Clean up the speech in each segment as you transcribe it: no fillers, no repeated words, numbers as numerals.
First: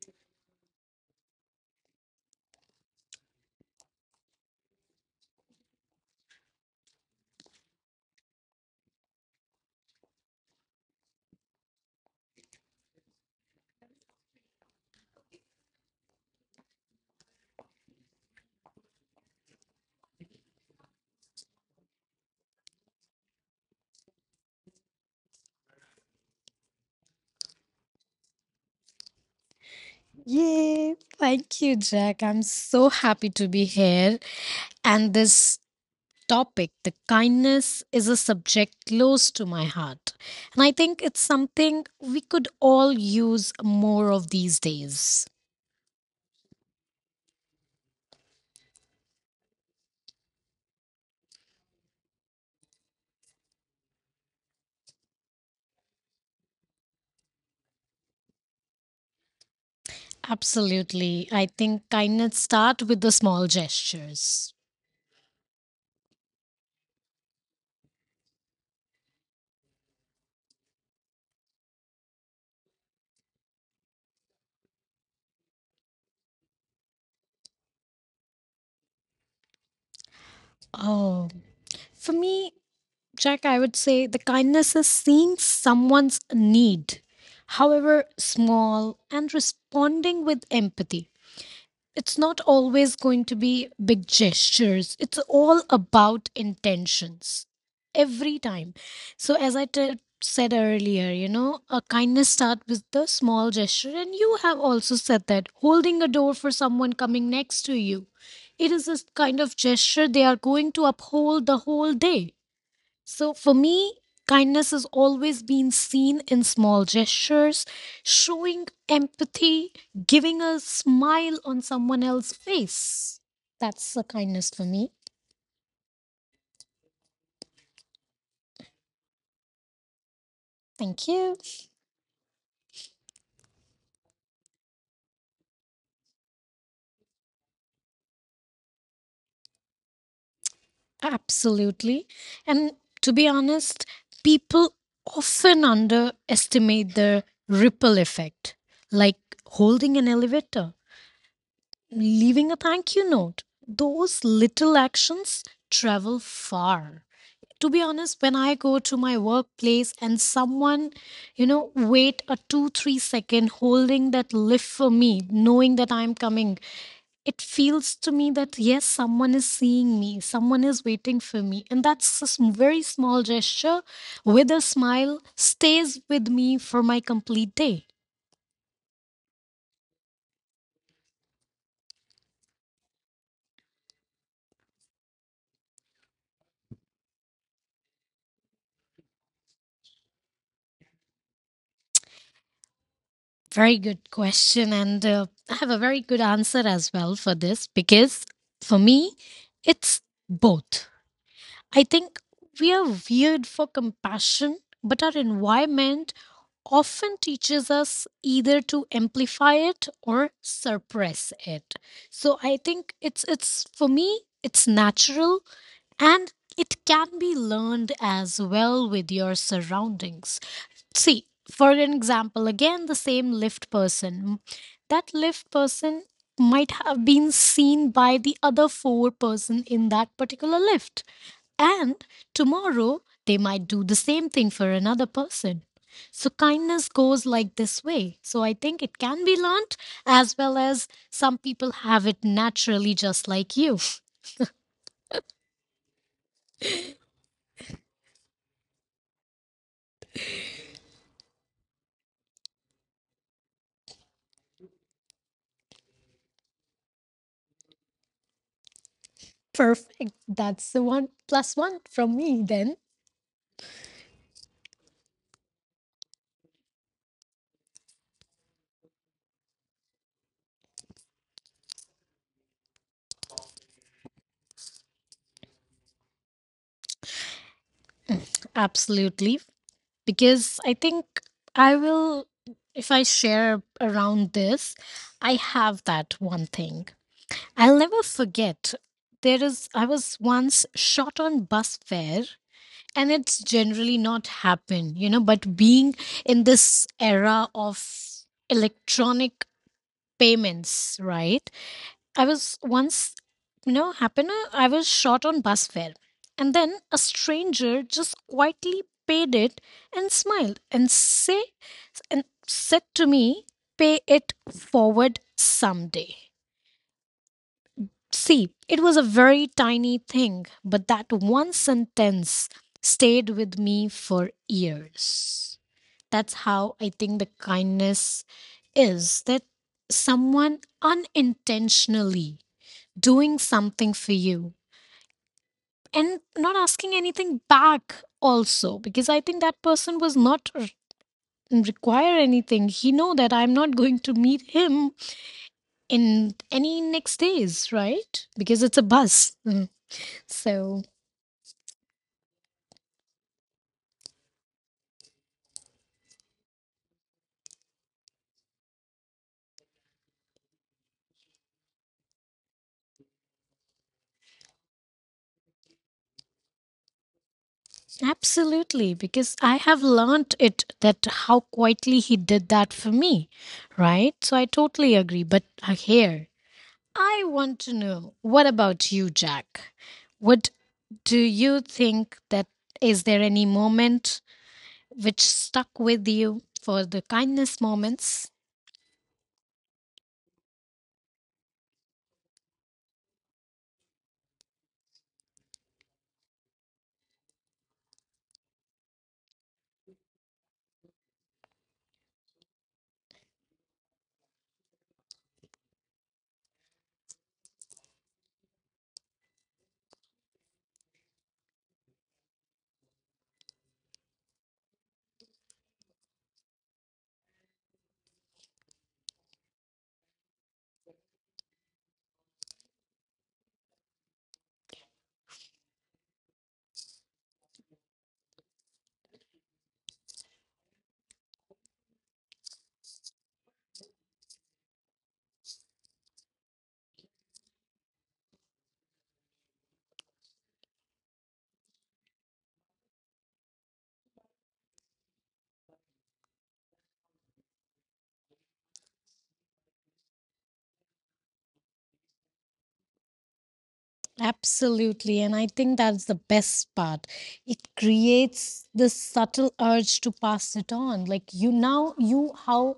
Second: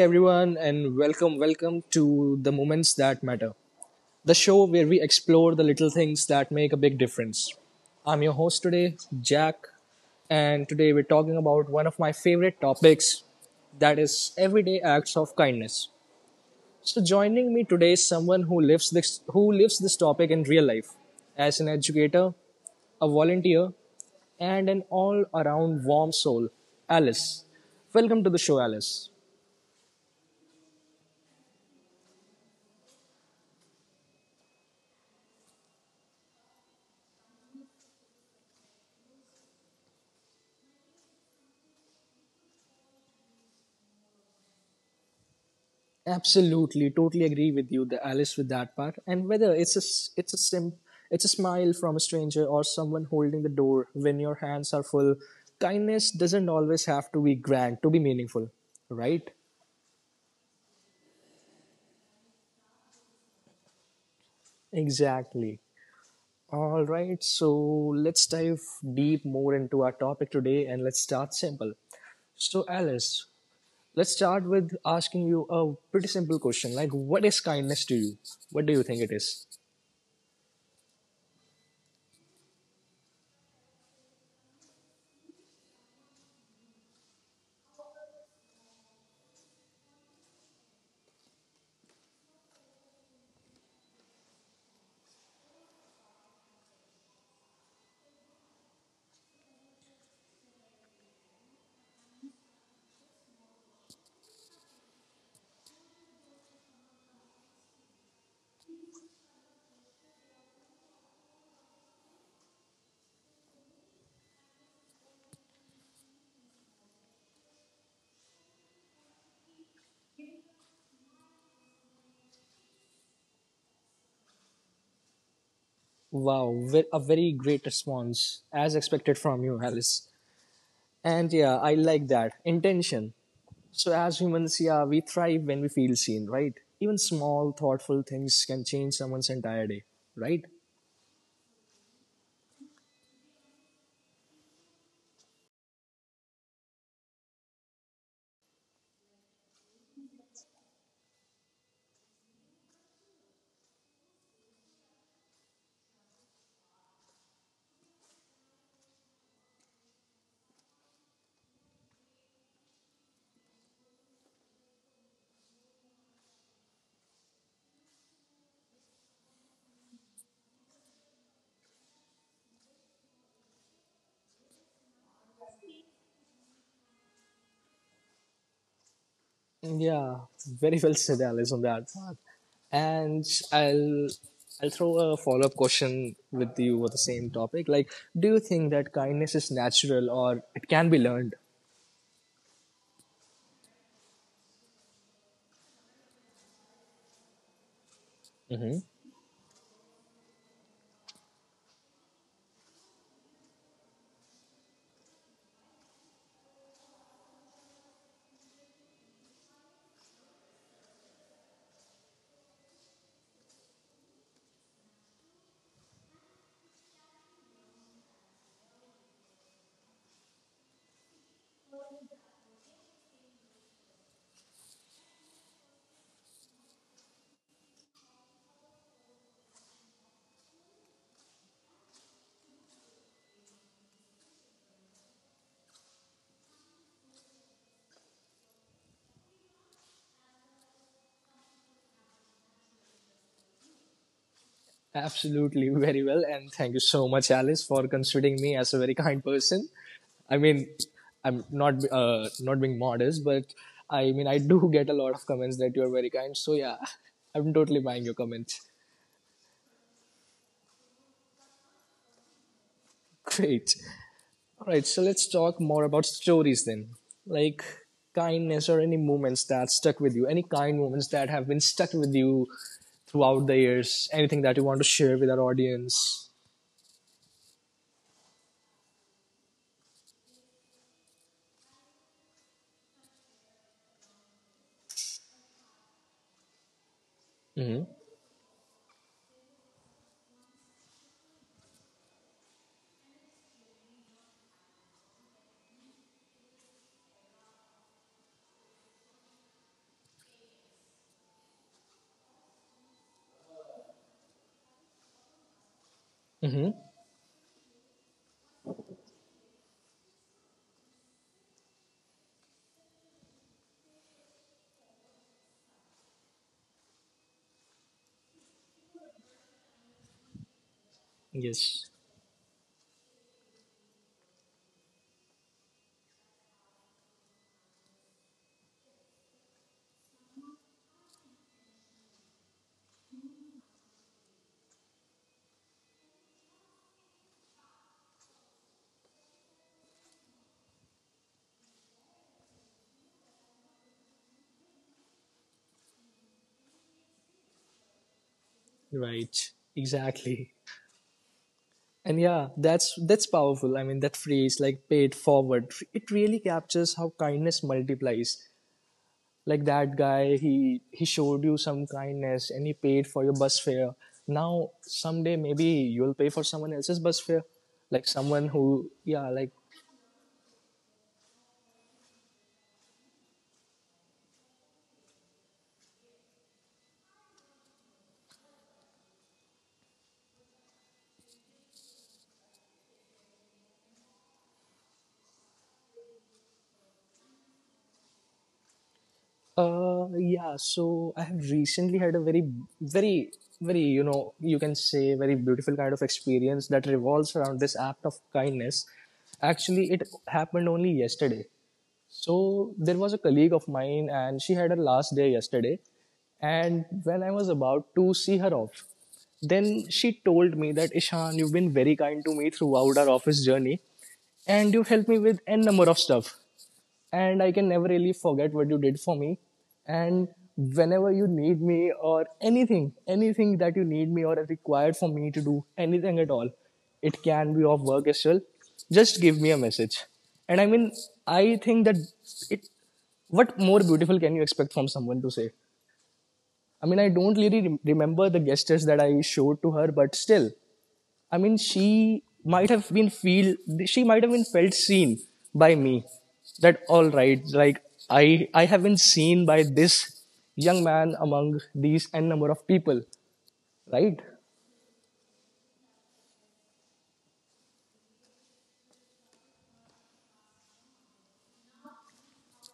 everyone, and welcome to the Moments That Matter, the show where we explore the little things that make a big difference. I'm your host today, Jack, and today we're talking about one of my favorite topics that is everyday acts of kindness. So joining me today is someone who lives this topic in real life as an educator, a volunteer, and an all-around warm soul, Alice. Welcome to the show, Alice. Yay! Thank you, Jack. I'm so happy to be here. And this topic, the kindness, is a subject close to my heart. And I think it's something we could all use more of these days. Absolutely, totally agree with you, the Alice, with that part. And whether it's a smile from a stranger or someone holding the door when your hands are full. Kindness doesn't always have to be grand to be meaningful, right? Absolutely. I think kindness start with the small gestures. Exactly. All right, so let's dive deep more into our topic today, and let's start simple. So, Alice, let's start with asking you a pretty simple question, like what is kindness to you? What do you think it is? Oh, for me, Jack, I would say the kindness is seeing someone's need, however small, and responding with empathy. It's not always going to be big gestures. It's all about intentions every time. So, as I said earlier, a kindness start with the small gesture, and you have also said that holding a door for someone coming next to you. It is this kind of gesture they are going to uphold the whole day. So for me, kindness has always been seen in small gestures, showing empathy, giving a smile on someone else's face. That's a kindness for me. Wow, a very great response, as expected from you, Alice. Thank And you. yeah, I like that. Intention. So, as humans, yeah, we thrive when we feel seen, right? Even small, thoughtful things can change someone's entire day, right? Absolutely. And to be honest, people often underestimate the ripple effect, like holding an elevator, leaving a thank you note. Those little actions travel far. To be honest, when I go to my workplace and someone, you know wait a 2 3-second holding that lift for me, knowing that I'm coming, it feels to me that yes, someone is seeing me, someone is waiting for me, and that's a very small gesture with a smile stays with me for my complete day. Yeah, very well said, Alice, on that part. And I'll I'll throw a follow up question with you with the same topic. Like, do you think that kindness is natural or it can be learned? Very good question, and I have a very good answer as well for this, because for me it's both. I think we are weird for compassion, but our environment often teaches us either to amplify it or suppress it. So I think it's for me it's natural, and it can be learned as well with your surroundings. See, for an example, again the same lift person. That lift person might have been seen by the other four person in that particular lift, and tomorrow they might do the same thing for another person. So kindness goes like this way. So I think it can be learnt as well, as some people have it naturally just like you. Absolutely, very well. And thank you so much, Alice, for considering me as a very kind person. I mean, I'm not being modest, but I mean, I do get a lot of comments that you are very kind. So yeah, I'm totally buying your comment. Perfect. That's the one plus one from me then. Great. All right, so let's talk more about stories then. Like kindness or any moments that stuck with you, any kind moments that have been stuck with you throughout the years, anything that you want to share with our audience. Absolutely. Because I think I will, if I share around this, I have that one thing. I'll never forget, there is, I was once short on bus fare, and it's generally not happen, but being in this era of electronic payments, right, I was once, happen, I was short on bus fare, and then Hmm. a stranger just quietly paid it, and smiled, and say and said to me, "Pay it forward someday." See, it was a very tiny thing, but that one Yes, sentence stayed with me for years. That's how I think the kindness is, that someone unintentionally doing something for you and not asking anything back also, because I think that person was not require anything. He know that I'm not going to meet him in any next days, right, because it's a bus. right. Mm. Exactly. So. And yeah, that's powerful. I mean, that phrase like "pay it forward," it really captures how kindness multiplies. Like that guy, he showed you some kindness and he paid for your bus fare. Now someday maybe you'll pay for someone else's bus fare. Like someone Absolutely, who, yeah, because I like have learnt it that how quietly he did that for me, right? So I totally agree. But here, I want to know what about you, Jack? What do you think, that is there any moment which stuck with you for the kindness moments? Yeah. So I have recently had a very, very, you know, you can say very beautiful kind of experience that revolves around this act of kindness. Actually, it happened only yesterday. So there was a colleague of mine, and she had her last day yesterday. And when I was about to see her off, then she told me that Ishan, you've been very kind to me throughout our office journey, and you've helped me with n number of stuff and I can never really forget what you did for me. And whenever you need me or anything, anything that you need me or is required for me to do anything at all, it can be of work as well. Just give me a message. And I mean, I think that it. What more beautiful can you expect from someone to say? I mean, I don't really remember the gestures that I showed to her, but still, I mean, she might have been felt seen by me. That all right, like I have been seen by this young man among these n number of people, right? Absolutely, and I think that's the best part. It creates this subtle urge to pass it on. Like you now, you how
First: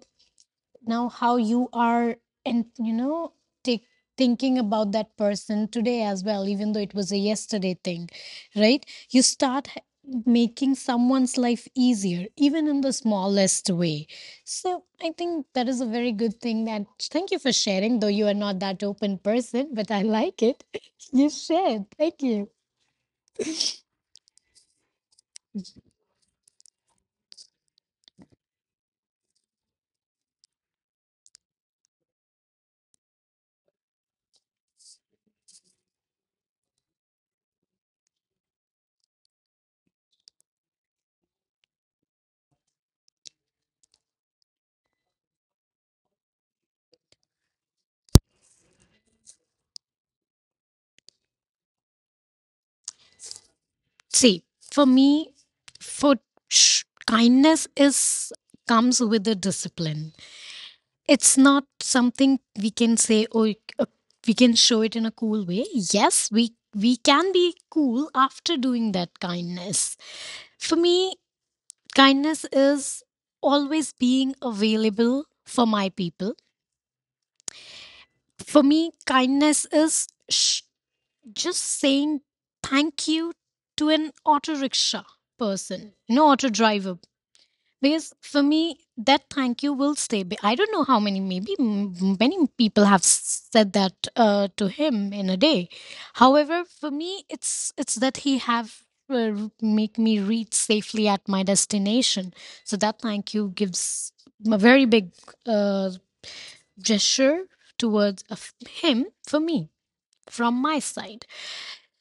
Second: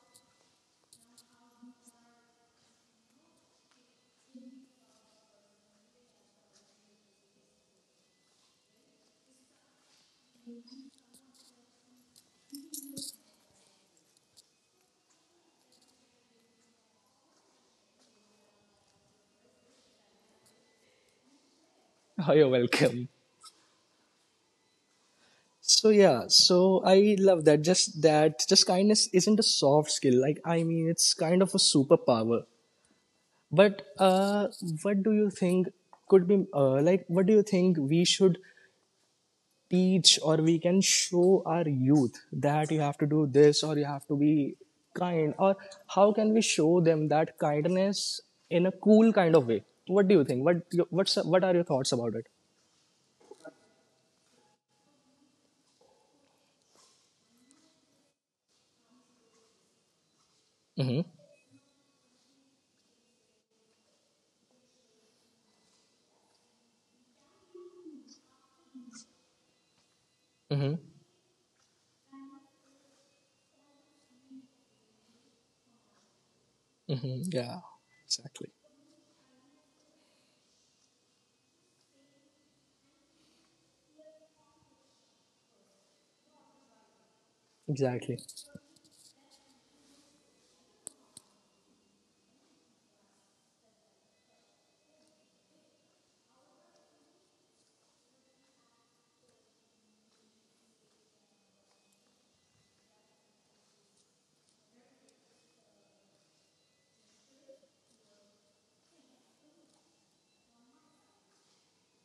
now how you are, and take thinking about that person today as well, even though it was a yesterday thing, right? You start making someone's life easier even in the smallest way. So I think that is a very good thing that. Thank you for sharing, though you are not that open person, but I like it. You shared, thank Oh, you. you're welcome. So yeah, so I love that. Just kindness isn't a soft skill. Like I mean, it's kind of a superpower. But what do you think could be like? What do you think we should teach or we can show our youth that you have to do this or you have to be kind or how can we show them that kindness in a cool kind of way what do you think what's what are your thoughts about it? See, for me, for kindness is comes with a discipline. It's not something we can say, oh, we can show it in a cool way. Yes, we can be cool after doing that kindness. For me kindness is always being available for my people. Hmm. Yeah. Exactly. For me kindness is just saying thank you to an auto rickshaw person, no, auto driver. Because Exactly. for me that thank you will stay I don't know how many, maybe many people have said that, to him in a day. However, for me it's that he have, make me reach safely at my destination. So that thank you gives a very big, uh, gesture towards of him, for me, from my side.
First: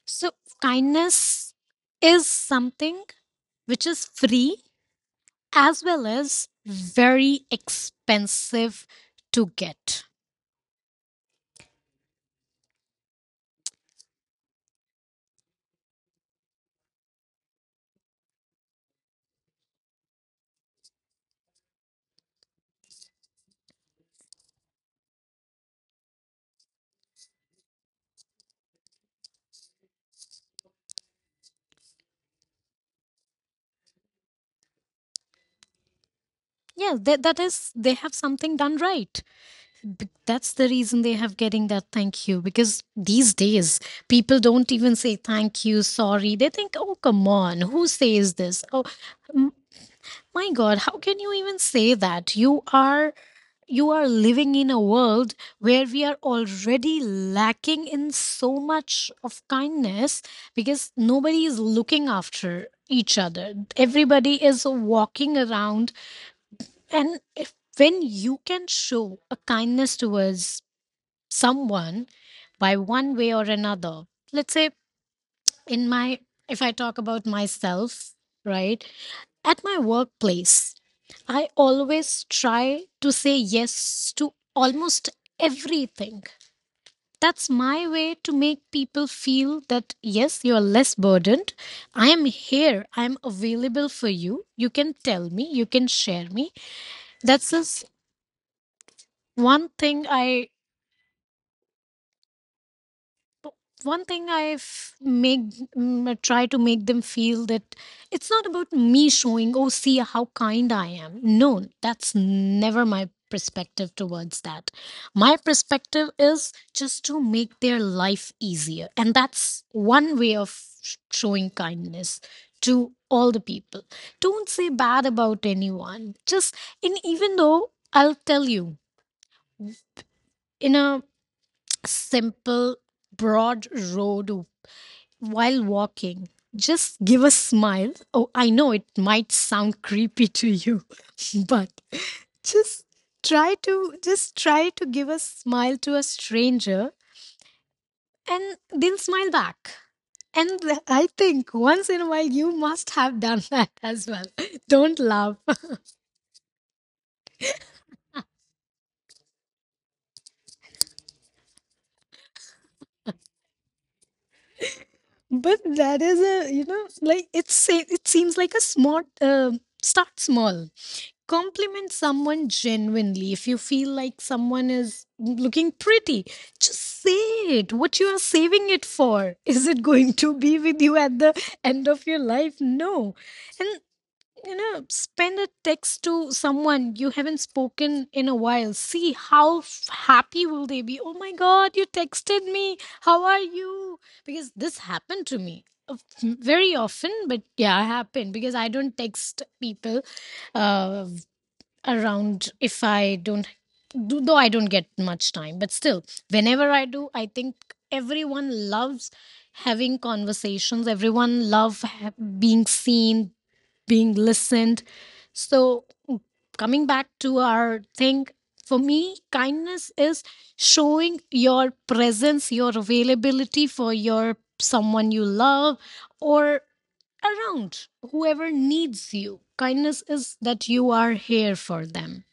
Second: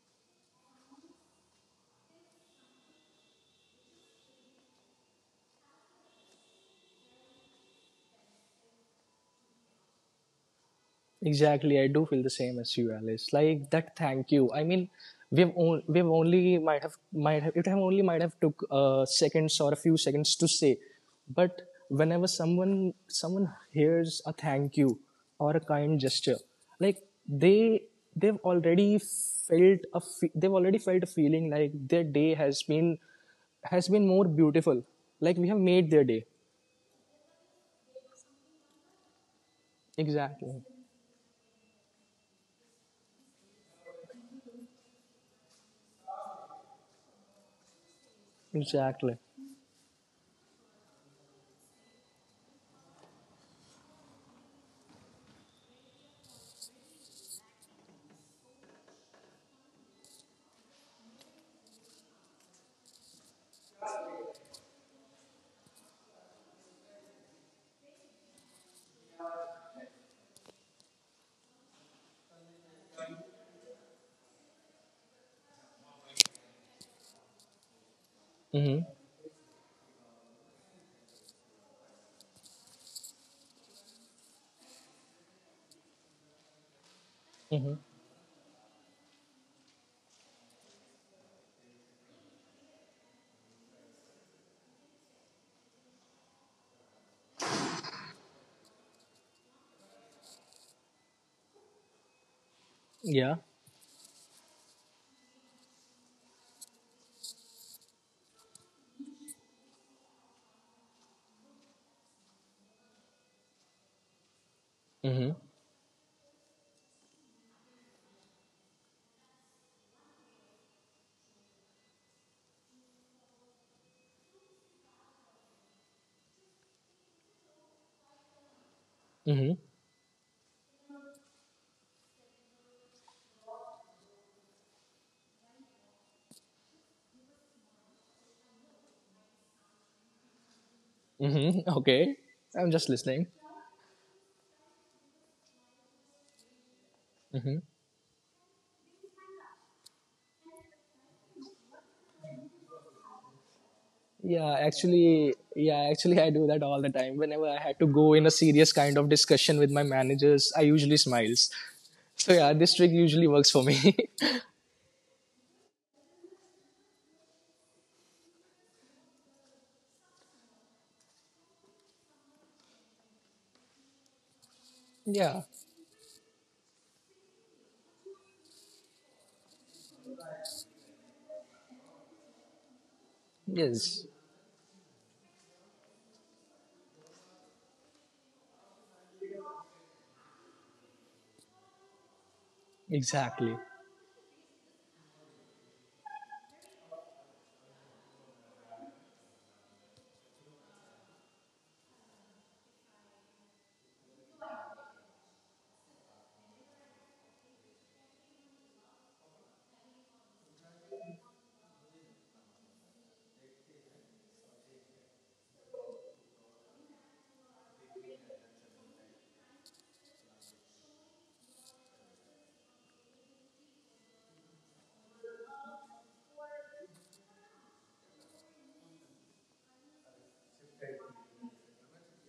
So kindness is something which is free, as well as very expensive to get. Exactly, I do feel the same as you, Alice. Like that, thank you. I mean, we've on, we've only might have it have only might have took seconds or a few seconds to say, but whenever someone hears a thank you or a kind gesture, like they they've already felt a feeling like their day has been more beautiful. Like we have made their day. Yeah, that is, they have something done right. That's Exactly. the reason they have getting that thank you, because these days people don't even say thank you, sorry. They think, oh, come on, who says this? Oh, Exactly. m- my God, how can you even say that? You are living in a world where we are already lacking in so much of kindness, because nobody is looking after each other. Everybody is walking around, and if, when you can show a kindness towards someone by one way or another. Let's say in my, if I talk about myself, right? Mm-hmm. At my workplace, I always try to say yes to almost everything. That's my way to make people feel that yes, you're less burdened. I am here. I'm available for you. You can tell me. You can share me. That's just one thing I Yeah. one thing I've try to make them feel that it's not about me showing, oh, see how kind I am. No, that's never my perspective towards that. My perspective is just to make their life easier, and that's one way of showing kindness to all the people. Don't say bad about anyone. Just in, even though I'll tell you, Mm-hmm. in a simple broad road while walking. Just give a smile. Oh, I know it might sound creepy to you, but Mm-hmm. Okay, I'm just just listening. Just try to give a smile to a stranger and they'll smile back. And I think once in a while you must have done that as well. Don't laugh. Yeah, actually, I do that all the time. Whenever I had to go in a serious kind of discussion with my managers, I usually smiles. So yeah, this trick usually works for me. But that is a, like it seems like a smart start small compliment someone genuinely, if you feel like someone is yeah. looking pretty, just say it. What you are saving it for? Is it going to be with you at the end of your life? No. And Yes. Spend a text to someone you haven't spoken in a while. See how happy will they be? Oh my God, you texted me, how are Exactly. you? Because this happened to me, uh, very often. But yeah, happened, because I don't text people, uh, around, if I don't. Though I don't get much time, but still, whenever I do, I think everyone loves having conversations. Everyone love being seen, being listened. So coming back to our thing, for me, kindness is showing your presence, your availability for your someone you love, or around whoever needs you. Kindness is that you are here for them.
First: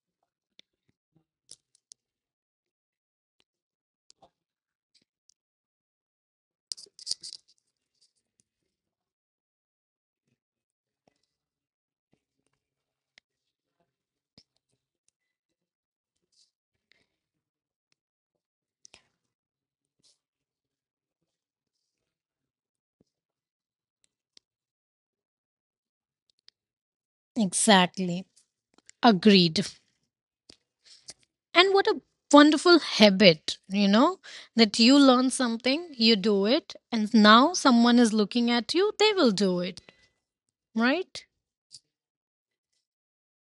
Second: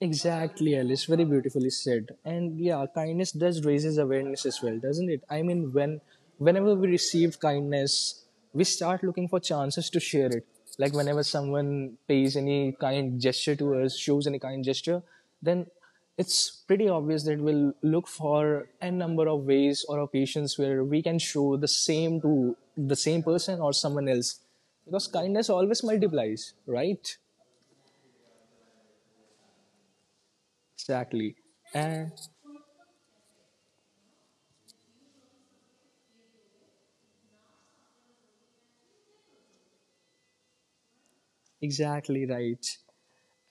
Exactly, Alice. Very beautifully said. And yeah, kindness does raises awareness as well, doesn't it? I mean, whenever we receive kindness, we start looking for chances to share it. Like whenever someone pays any kind gesture to us, shows any kind gesture, then it's pretty obvious that we'll look for a number of ways or occasions where we can show the same to the same person or someone else because kindness always multiplies, right? Exactly. Agreed. Exactly And what a and wonderful habit, that you learn something, you do it, and now someone is looking at you, they will do it, right? exactly right.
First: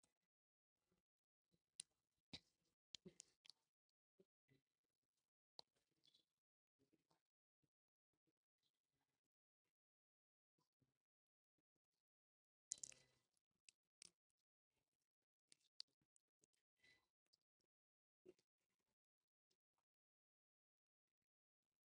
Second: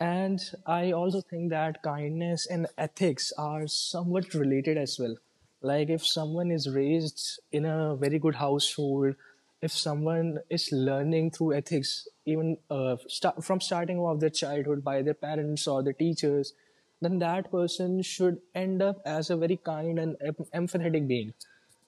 And I also think that kindness and ethics are somewhat related as well. Like if someone is raised in a very good household, if someone is learning through ethics, even from starting off their childhood by their parents or their teachers, then that person should end up as a very kind and empathetic being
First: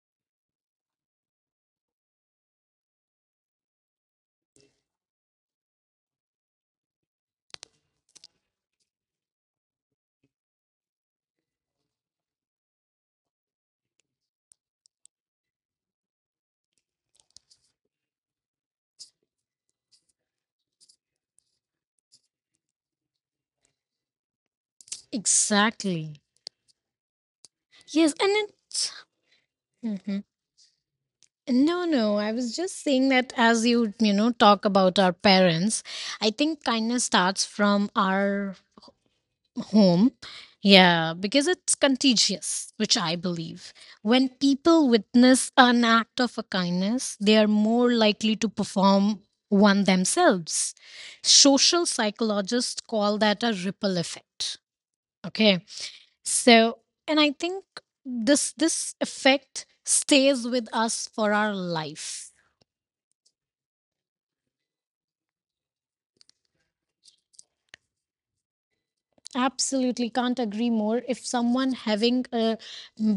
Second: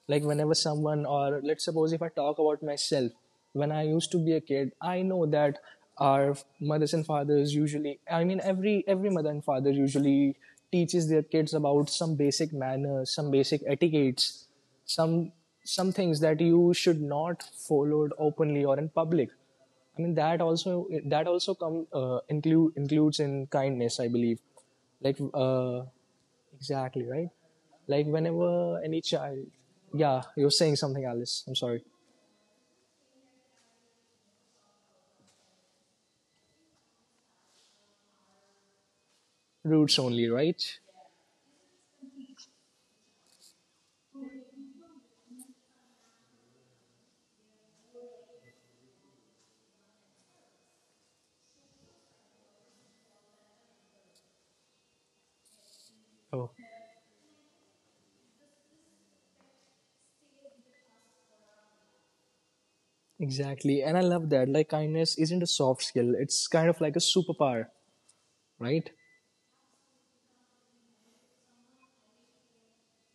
like whenever someone or let's suppose if I talk about myself, when I used to be a kid I know that our mothers and fathers usually I mean every mother and father usually teaches their kids about some basic manners, some basic etiquettes, some some things that you should not follow openly or in public. I mean that also come include includes in kindness I believe. like uh, Exactly. Exactly, right? Like Yes, and whenever it's. any child. Yeah, Mhm. you're saying something, Alice. I'm sorry. No, no, I was just saying that as you, talk about our parents, I think kindness starts from our Roots home. only, right? Yeah, because it's contagious, which I believe. When people witness an act of a kindness, they are more likely to perform one themselves. Social psychologists call that a ripple effect. Okay. Oh, So, and I think this effect stays with us for our life. exactly. And I love that. Like, kindness isn't a soft skill, it's kind of like a superpower, right? Absolutely, can't agree more. If someone having a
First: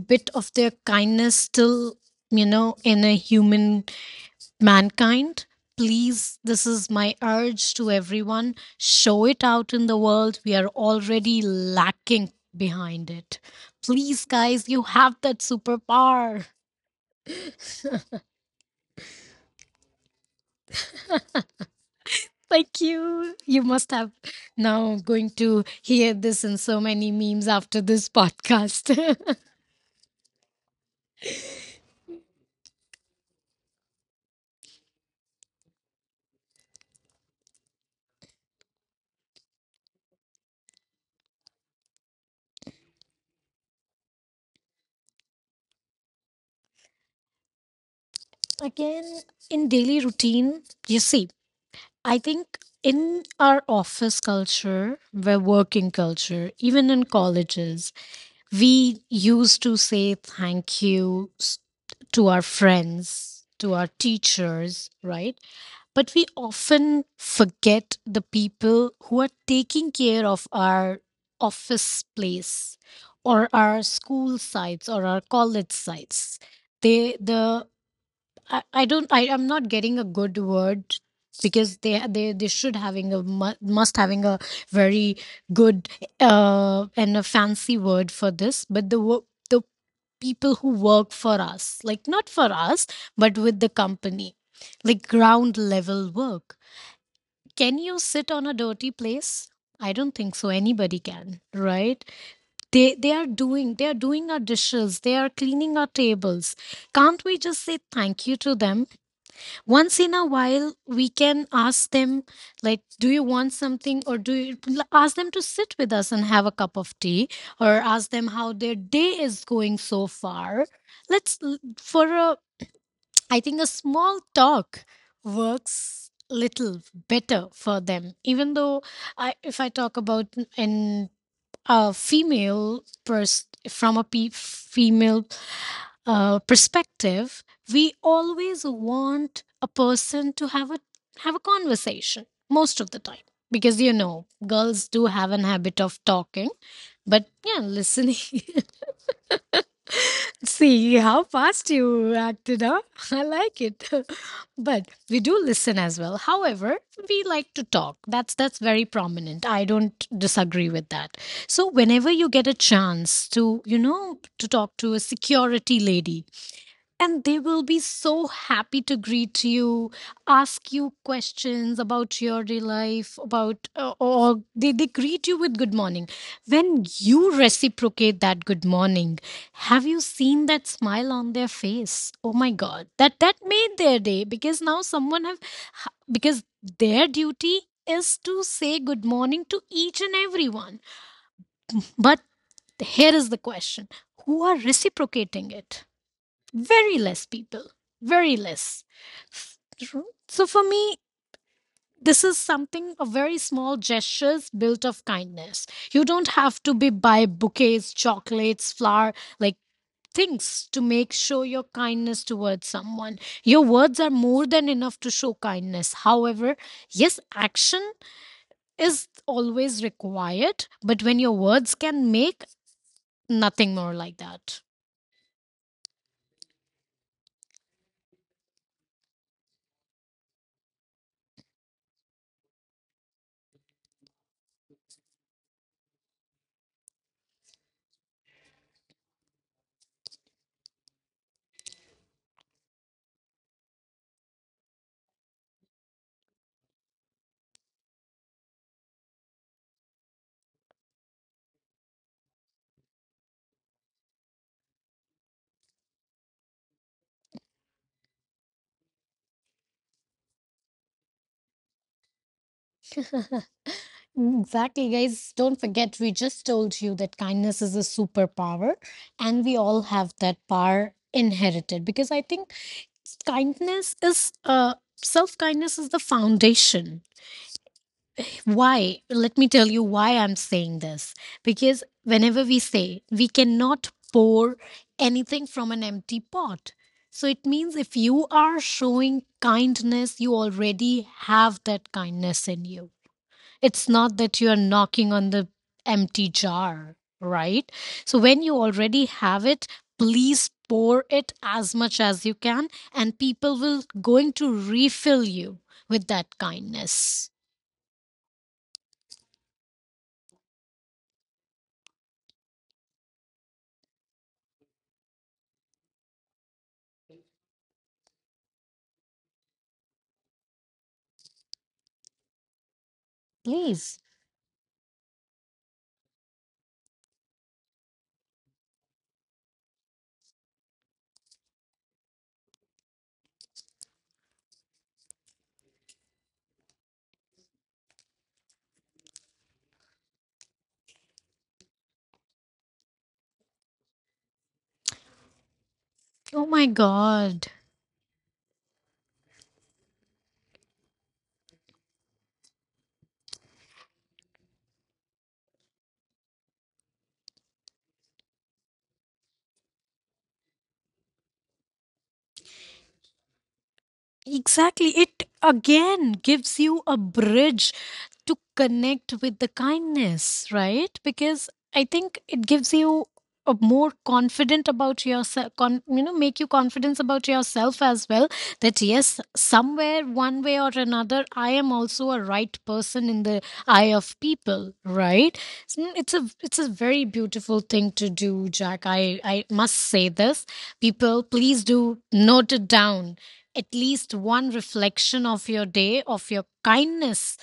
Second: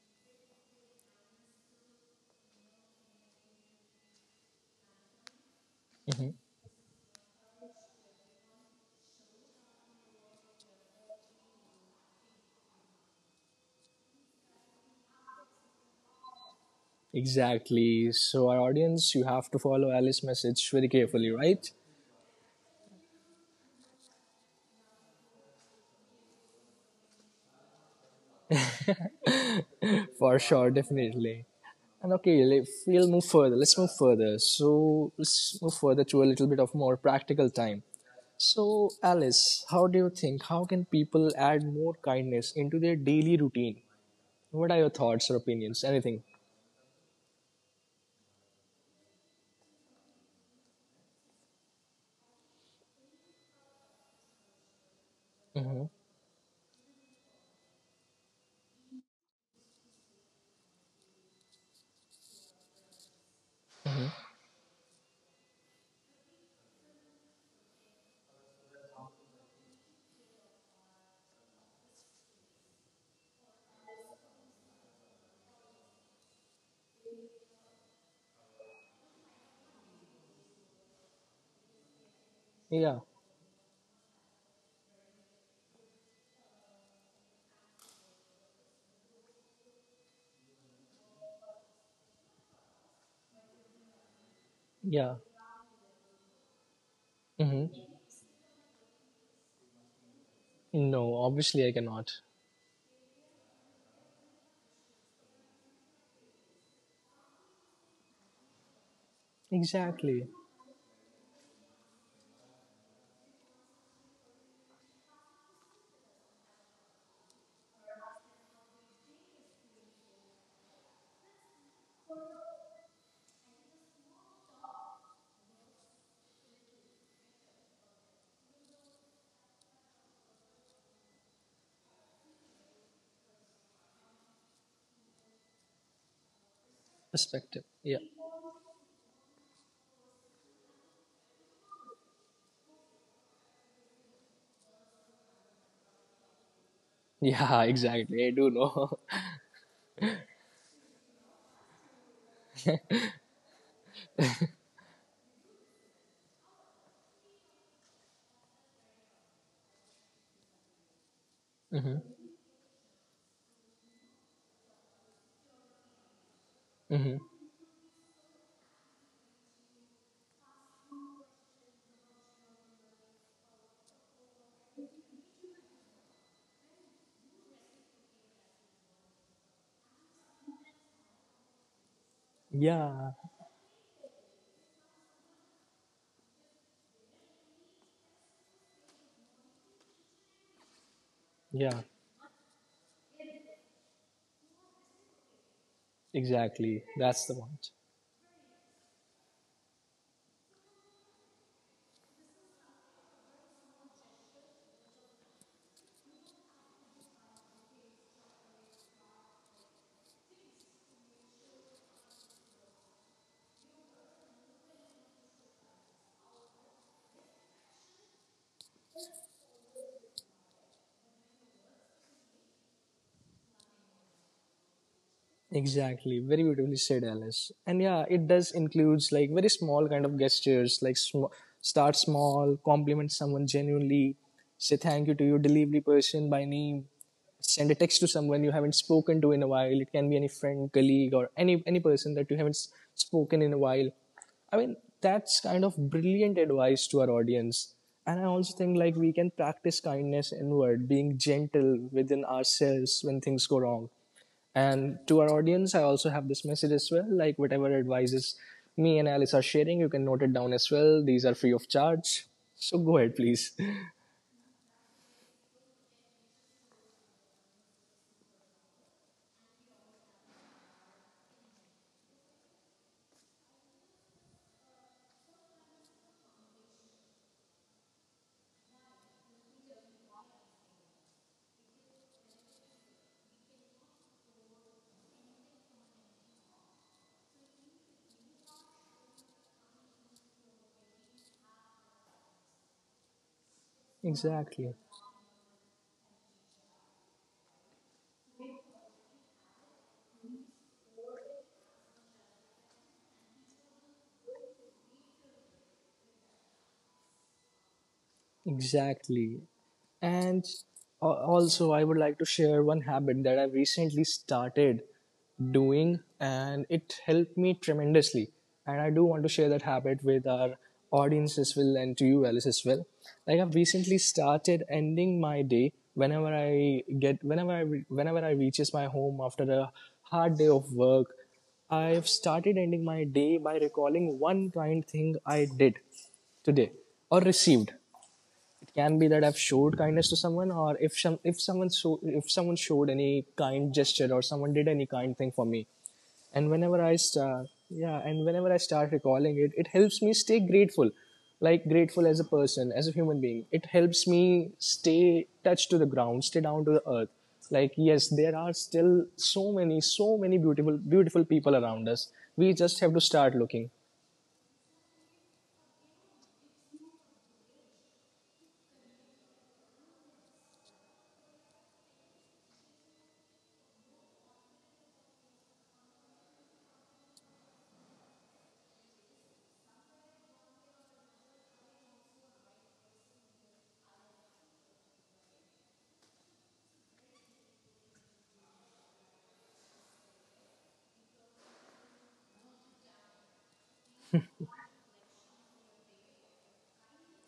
bit of their kindness still, in a human mankind, please, this is my urge to everyone, show it out in the world, we are already lacking behind it. Please guys, you have that superpower. Exactly. So, our audience, you have to follow Alice's message very carefully, right? Thank you. You must have now going to hear this in so many memes after this podcast. For sure, definitely. And okay, we'll move further. Let's move further. So let's move further to a little bit of more practical time. So Alice, how do you think? How can people add more kindness into their daily routine? What are your thoughts or opinions? Anything? Again, in daily routine, you see, I think, in our office culture, where working culture, even in colleges, we used to say thank you to our friends, to our teachers, right? But we often forget the people who are taking care of our office place, or our school sites, or our college sites. They the I don't I am not getting a good word because they should Yeah, having a must having a very good and a fancy word for this but the the people who work for us, like not for us but with the company, like yeah. ground level work. Mm-hmm. Can you sit on a dirty place? I don't think so anybody No, can, obviously I right? cannot. They are doing, they are doing our dishes, they are cleaning our tables. Can't we just say thank you to them? Once in a Exactly. while we can ask them, like do you want something, or do you ask them to sit with us and have a cup of tea, or ask them how their day is going so far. Let's l- for a I think a small talk works little better for them. Even though I if I talk about in a female pers- from a pe- female perspective, Perspective. we Yeah. always want a person to have a conversation most of the time, because, you know, girls do have an habit of talking, but yeah, Yeah, listening. exactly. I do know. See how fast you acted, up. I like it. But we do listen as well. However, we like to talk. That's very prominent. I don't disagree with that. So whenever you get a chance to, you know, to talk to a security lady, mm-hmm. and they will be so happy to greet you, ask you questions about your day life about or they greet you with good morning. When you reciprocate that good morning, have you seen that smile on their face? Oh my god, Yeah, that made their day, because now someone have, because their duty is to say good morning to each and everyone. yeah. But here is the question: who are reciprocating it? Exactly. Very less That's the people, point. very less. So for me, this is something, a very small gestures built of kindness. You don't have to be buy bouquets, chocolates, flower, like things to make show your kindness towards someone. Your words are more than enough to show kindness. However, yes, action is always required, but when your words can make, nothing more like that. Exactly. Very beautifully said, Alice. And yeah, it does includes like very small kind of gestures, like start small, compliment someone genuinely, say thank you to your delivery person by name, send a text to someone you haven't spoken to in a while. It can be any friend, colleague, or any person that you haven't spoken in a while. I mean, that's kind of brilliant advice to our audience. And I also think like we can practice kindness inward, being gentle within ourselves when things go wrong and to our audience, I also have this message as well. Like whatever advices me and Alice are sharing, you can note it down as well. These are free of charge. So go ahead, please. Mm, exactly, guys. Don't forget, we just told you that kindness is a superpower, and we all have that power inherited, because I think kindness is self kindness is the foundation. Why? Let me tell you why I'm saying this. Because whenever we say, we cannot pour anything from an empty pot. So it means if you are showing kindness, you already have that kindness in you. It's not that you're exactly. knocking on the empty jar, right? So when you already have it, please pour it as much as you can, and people will going to refill you with that kindness. Exactly. And also, I would like to share one habit that I've recently started doing, and it helped me tremendously. And I do want to share that habit with our audience as well and to you, Alice, as well. Like I've Please. recently started ending my day whenever I get whenever I re- whenever I reaches my home after a hard day of work. I've started ending my day by recalling one kind thing I did today or received. Can be that I've showed kindness to someone, or if some if someone so if someone showed any kind gesture or someone did any kind thing for me, Oh my god. And whenever I start recalling it, it helps me stay grateful, like grateful as a person, as a human being. It helps me stay touched to the ground, stay down to the earth. Like yes, there are still so many so many beautiful beautiful people around us. We just have to start looking. Exactly. It again gives you a bridge to connect with the kindness, right? Because I think it gives you a more confident about yourself, you know, make you confidence about yourself as well. That yes, somewhere, one way or another, I am also a right person in the eye of people, right? So, mm, it's a very beautiful thing to do, Jack. I must say this. People, please do note it down at least one reflection of your day, of your kindness,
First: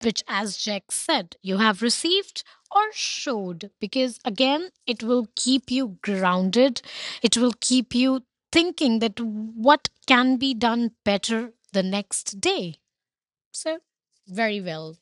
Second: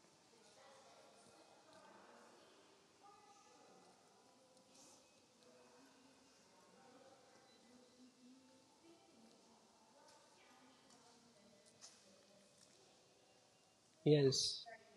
which, as Jack said, you have received or showed. Because again, it will keep you grounded, it will keep you thinking that what can be done better the next day. So, very Yes. well,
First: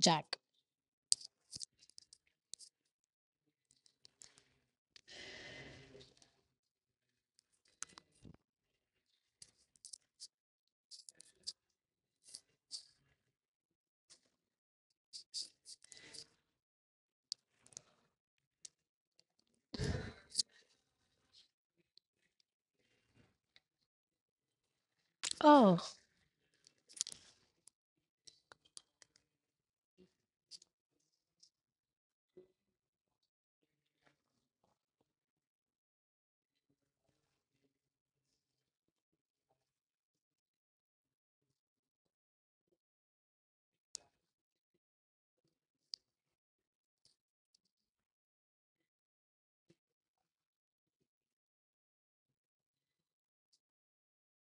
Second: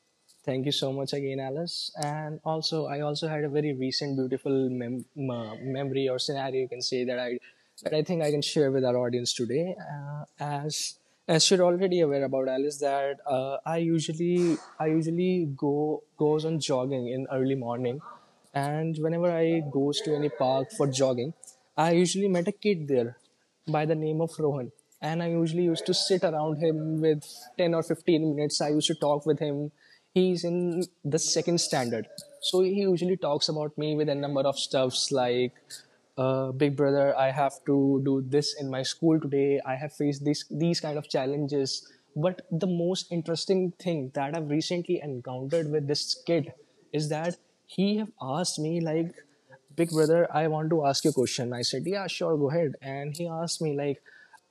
Jack. Thank you so much again, Alice. And also, I also had a very recent, beautiful memory or scenario, you can say that I think I can share with our audience today. As as you're already aware about Alice, that I usually go goes on jogging in early morning, and whenever I goes to any park for jogging, I usually met a kid there by the name of Rohan. And I usually Oh, used to sit around him with 10 or 15 minutes. I used to talk with him. He's in the second standard. So he usually talks about me with a number of stuffs like, big brother, I have to do this in my school today. I have faced this these kind of challenges. But the most interesting thing that I've recently encountered with this kid is that he have asked me like, big brother, I want to ask you a question. I said, yeah, sure, go ahead. And he asked me like,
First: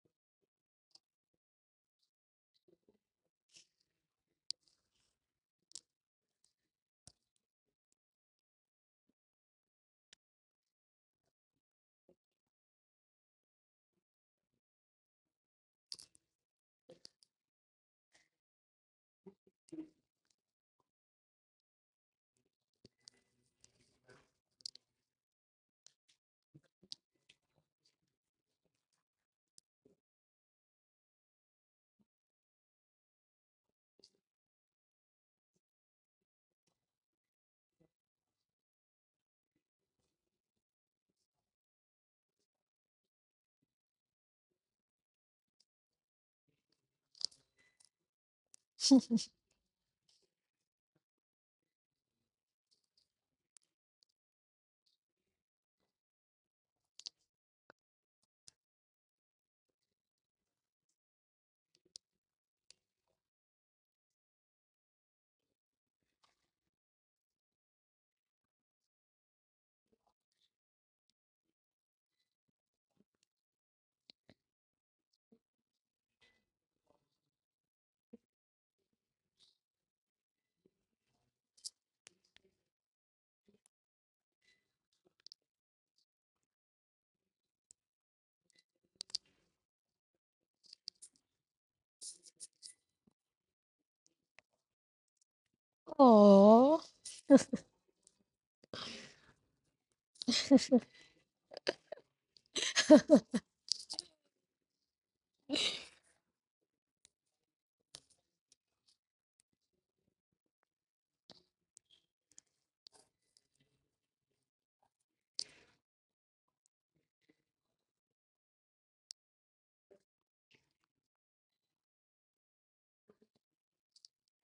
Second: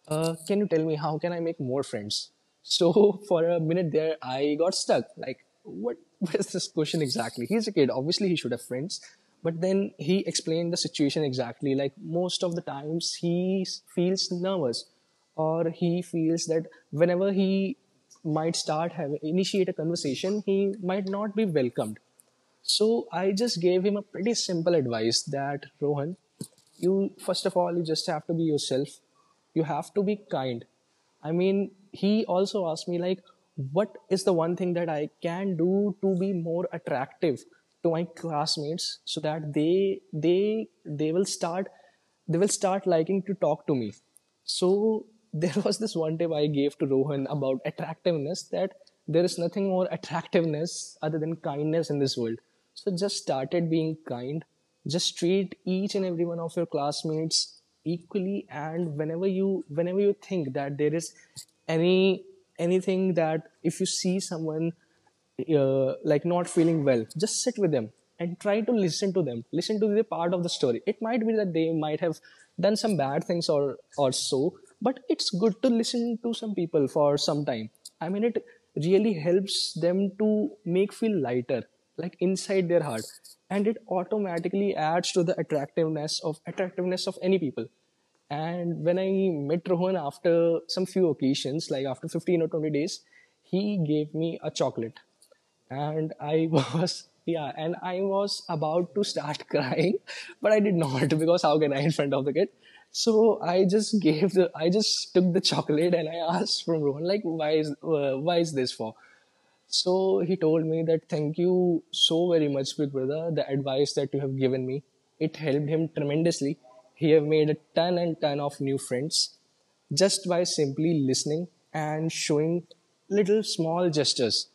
can you tell me how can I make more friends? So for a minute there I got stuck like what was this question exactly? He's a kid, obviously he should have friends. But then he explained the situation exactly, like most of the times he feels nervous, or he feels that whenever he might start having initiate a conversation, he might not be welcomed. So I just gave him a pretty simple advice that, Rohan, you first of all you just have to be yourself. You have to be kind. I mean, he also asked me like, what is the one thing that I can do to be more attractive to my classmates so that they they will start, they will start liking to talk to me. So there was this one tip I gave to Rohan about attractiveness, that there is nothing more attractiveness other than kindness in this world. So just started being kind. Just treat each and every one of your classmates equally, and whenever you think that there is any anything, that if you see someone like not feeling well, just sit with them and try to listen to them, listen to the part of the story. It might be that they might have done some bad things, or so, but it's good to listen to some people for some time. I mean, it really helps them to make feel lighter, like inside their heart. And it automatically adds to the attractiveness of any people. And when I met Rohan after some few occasions, like after 15 or 20 days, he gave me a chocolate. And I oh. was, yeah, and I was about to start crying, but I did not because how can I in front of the kid? So I just gave the, I just took the chocolate and I asked from Rohan, like, why is this for? So he told me that, thank you so very much, big brother. The advice that you have given me, it helped him tremendously. He have made a ton and ton of new friends just by simply listening and showing little small gestures.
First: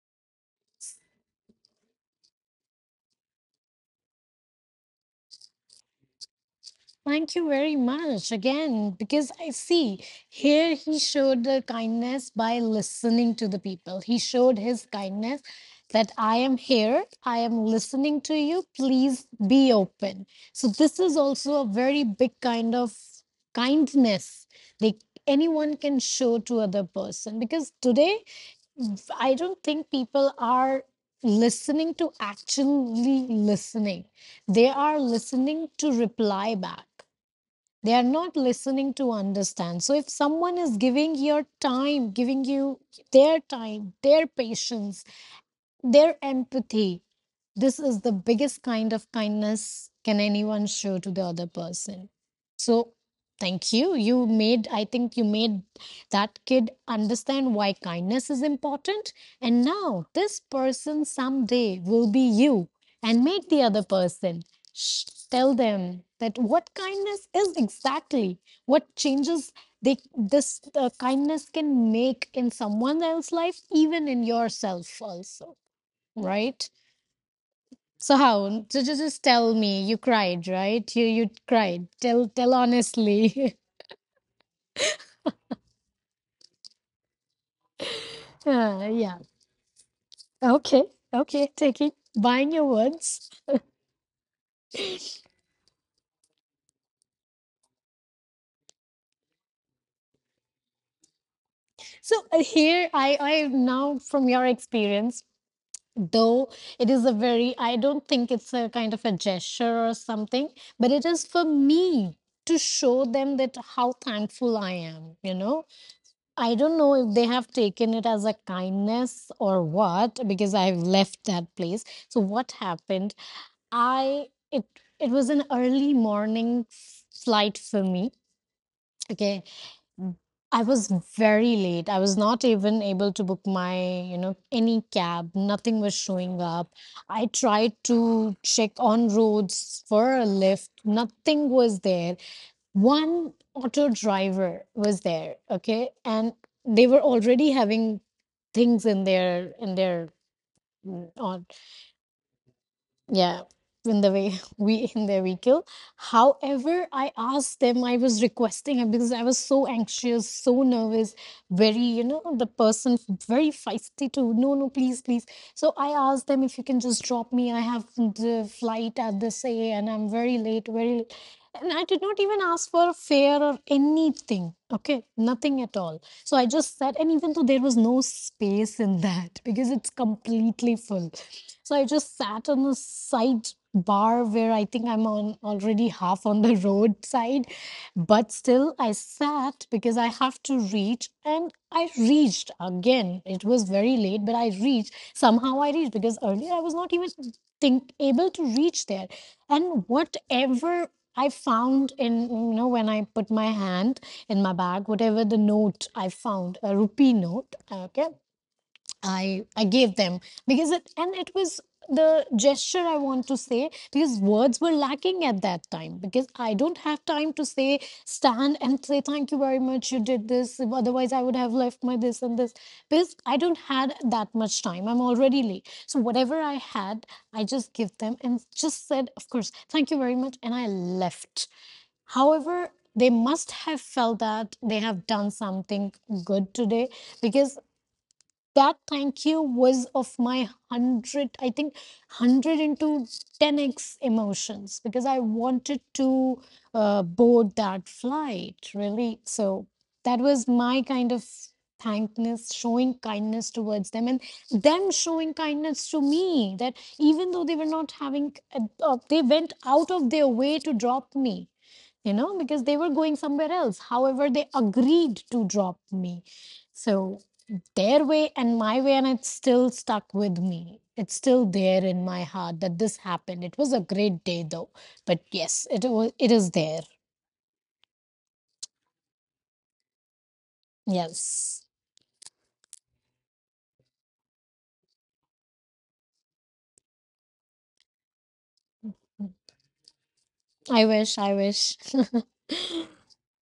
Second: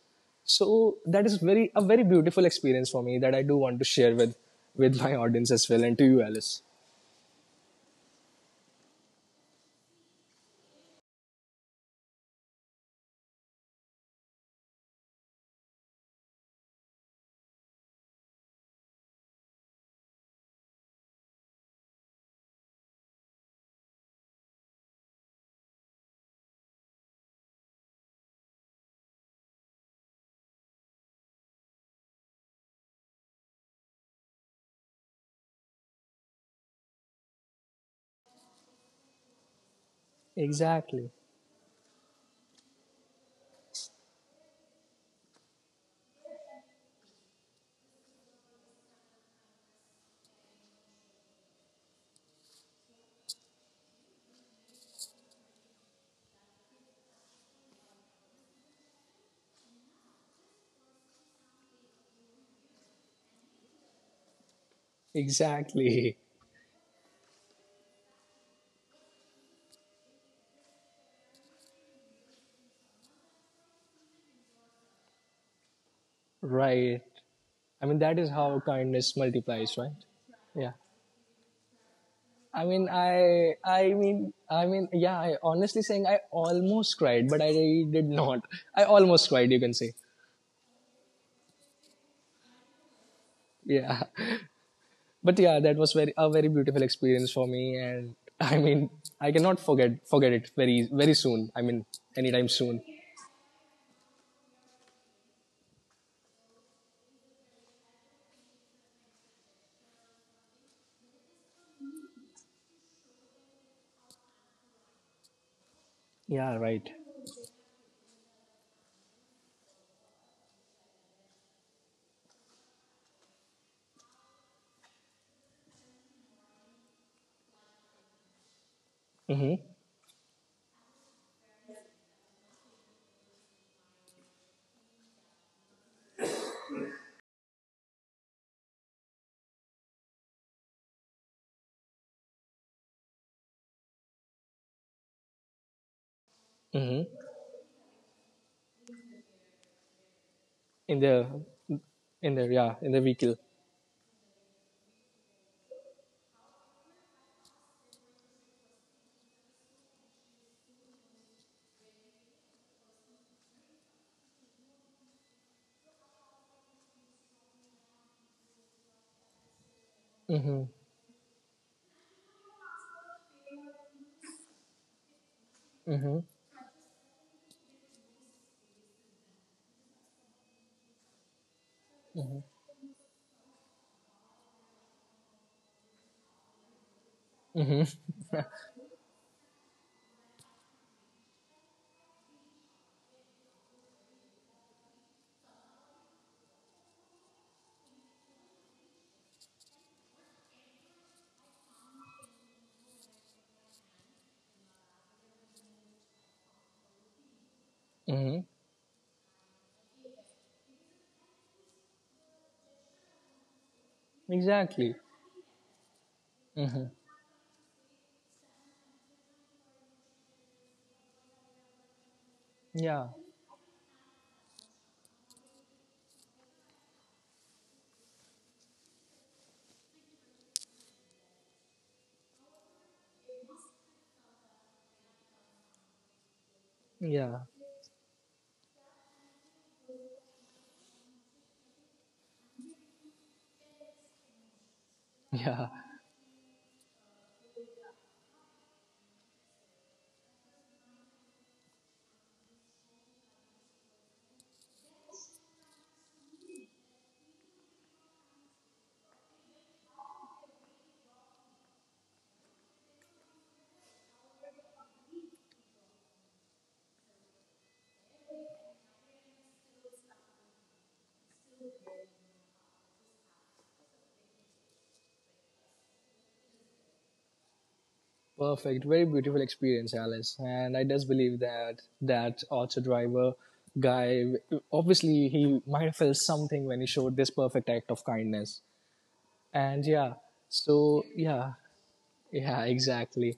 So that is very a very beautiful experience for me that I do want to share with my audience as well, and to you, Alice. Thank you very much again, because I see here he showed the kindness by listening to the people. He showed his kindness that I am here, I am listening to you, please be open. So, this is also a very big kind of kindness they anyone can show to other person. Because today I don't think people are listening, to actually listening. They are listening to reply back, they are not listening to understand. So if someone is Exactly. giving your time, giving you their time, their patience, their empathy. This is the biggest kind of kindness can anyone show to the other person. So thank you. You made I think you made that kid understand why kindness is important. And now this person someday will be you and make the other person. Shh, tell them Exactly. that what kindness is exactly, what changes they this kindness can make in someone else's life, even in yourself also, right? Right. I mean So that is how how? So just, kindness just tell multiplies, me. right? You cried, Yeah. right? You cried. Tell honestly. Yeah. I honestly saying, I almost cried, but I did not. I yeah. almost cried, you can say. Okay. Okay. Take it. Buying your words. Yeah, but yeah, that was very a very beautiful experience for me, and I mean, I cannot forget it very very soon. I mean, So anytime soon. here I now from your experience, though it is a very, I don't think it's a kind of a gesture or something, but it is for me to show them that how thankful I am. You know, I Yeah, don't right. know if they have taken it as a kindness or what, because I've left that place. So what happened? I, it it was an early morning flight for me. Okay. Mm-hmm. I was very late. I was not even able to book my, you know, any cab. Nothing was showing up. I tried to check on roads for a lift. Nothing was there. One auto driver was there, okay, and they were Mm-hmm. already having things in their In mm, the on yeah in the vehicle. yeah, in the way we in their vehicle. However, I asked them, I was requesting her, because I was so anxious, so nervous. Very, you know, the person very feisty too. No, no, please, please. So I asked them, if you can just drop me, I have the flight at this a and I'm very late, very late. And I did not even ask for a fare or anything, okay, nothing at all. So I just said, and even though there was no space in that, because it's completely full, so I just sat on the side bar, where I think I'm on already half on the roadside, but still I sat, because I have to reach. And I reached again. It was very late, but I reached. Somehow I reached, because earlier I was not even think able to reach there. And whatever I found in, you know, when I put my hand in my bag, whatever the note I found, a rupee note, okay, Mm-hmm. I gave them, because it, and it was the gesture I want to say, because words were Exactly. lacking at that time, because I don't have time to say, stand and say thank you very much, you did this, otherwise I would have left my this and this, Yeah. because I don't had that much time, I'm already late, so whatever I had, I just give them and just said, of course, thank you very much, and I left. However, they must have felt that they have done something good today. Yeah. Because that thank you was of my 100, I think 100 into 10x emotions, because I Yeah. wanted to board that flight, really. So that was my kind of thankness, showing kindness towards them, and them showing kindness to me, that even though they were not having they went out of their way to drop me, you know, because they were going somewhere else, however they agreed to drop me. So their way and my way, and it's still stuck with me, it's still there in my heart, that this happened. It was a great day though, but yes, it was, it is there. Perfect. Very beautiful experience, Alice. And I just believe Yes. that auto driver guy, obviously, he might have felt something when he showed this perfect act of kindness. And yeah, i so wish i yeah, wish yeah, exactly.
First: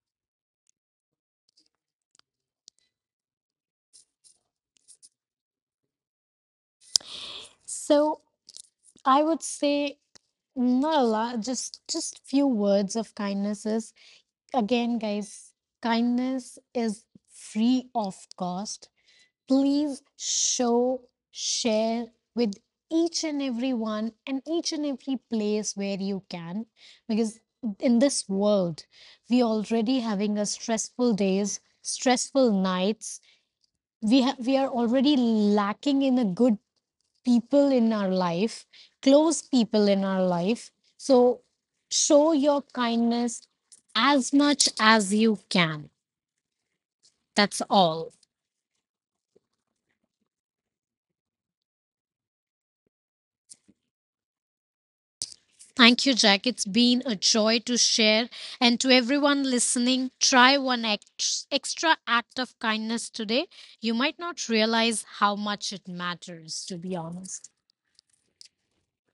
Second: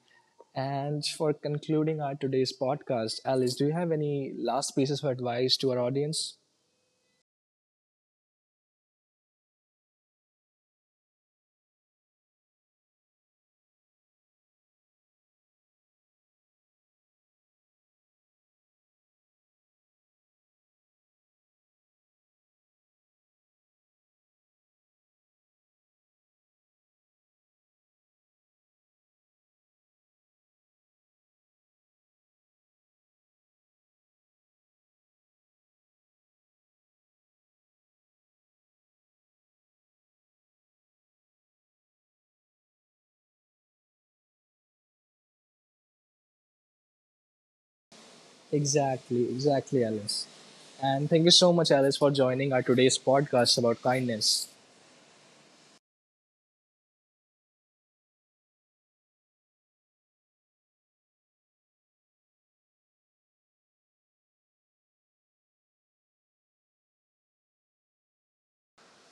And for concluding our today's podcast, Alice, do you have any last pieces of advice to our audience? So I would say, not a lot, just few words of kindnesses. Again, guys, kindness is free of cost. Please show, share with each and every one and each and every place where you can, because in this world, we already having a stressful days, stressful nights. We are already lacking in a good people in our life, close people in our life. So show your kindness as much as you can. That's all. Exactly, exactly, Alice. And thank you so much, Alice, for joining our today's podcast about kindness. Thank you, Jack. It's been a joy to share. And to everyone listening, try one extra act of kindness today. You might not realize how much it matters, to be honest.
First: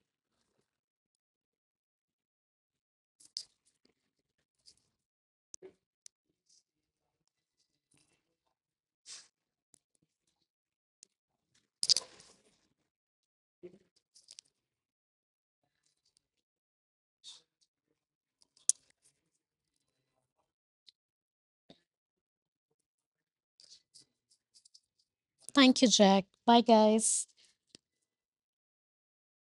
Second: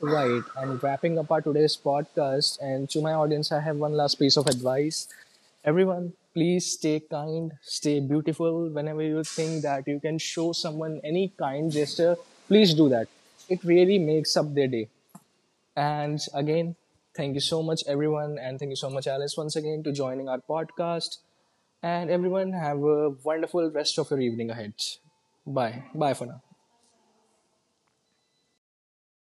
Right. And wrapping up our today's podcast, and to my audience, I have one last piece of advice. Everyone, please stay kind, stay beautiful. Whenever you think that you can show someone any kind gesture, please do that. It really makes up their day. And again, thank you so much, everyone. And thank you so much, Alice, once again, to joining our podcast. And everyone, have a wonderful rest of your evening ahead. Bye. Thank you, Bye for Jack. now. Bye, guys.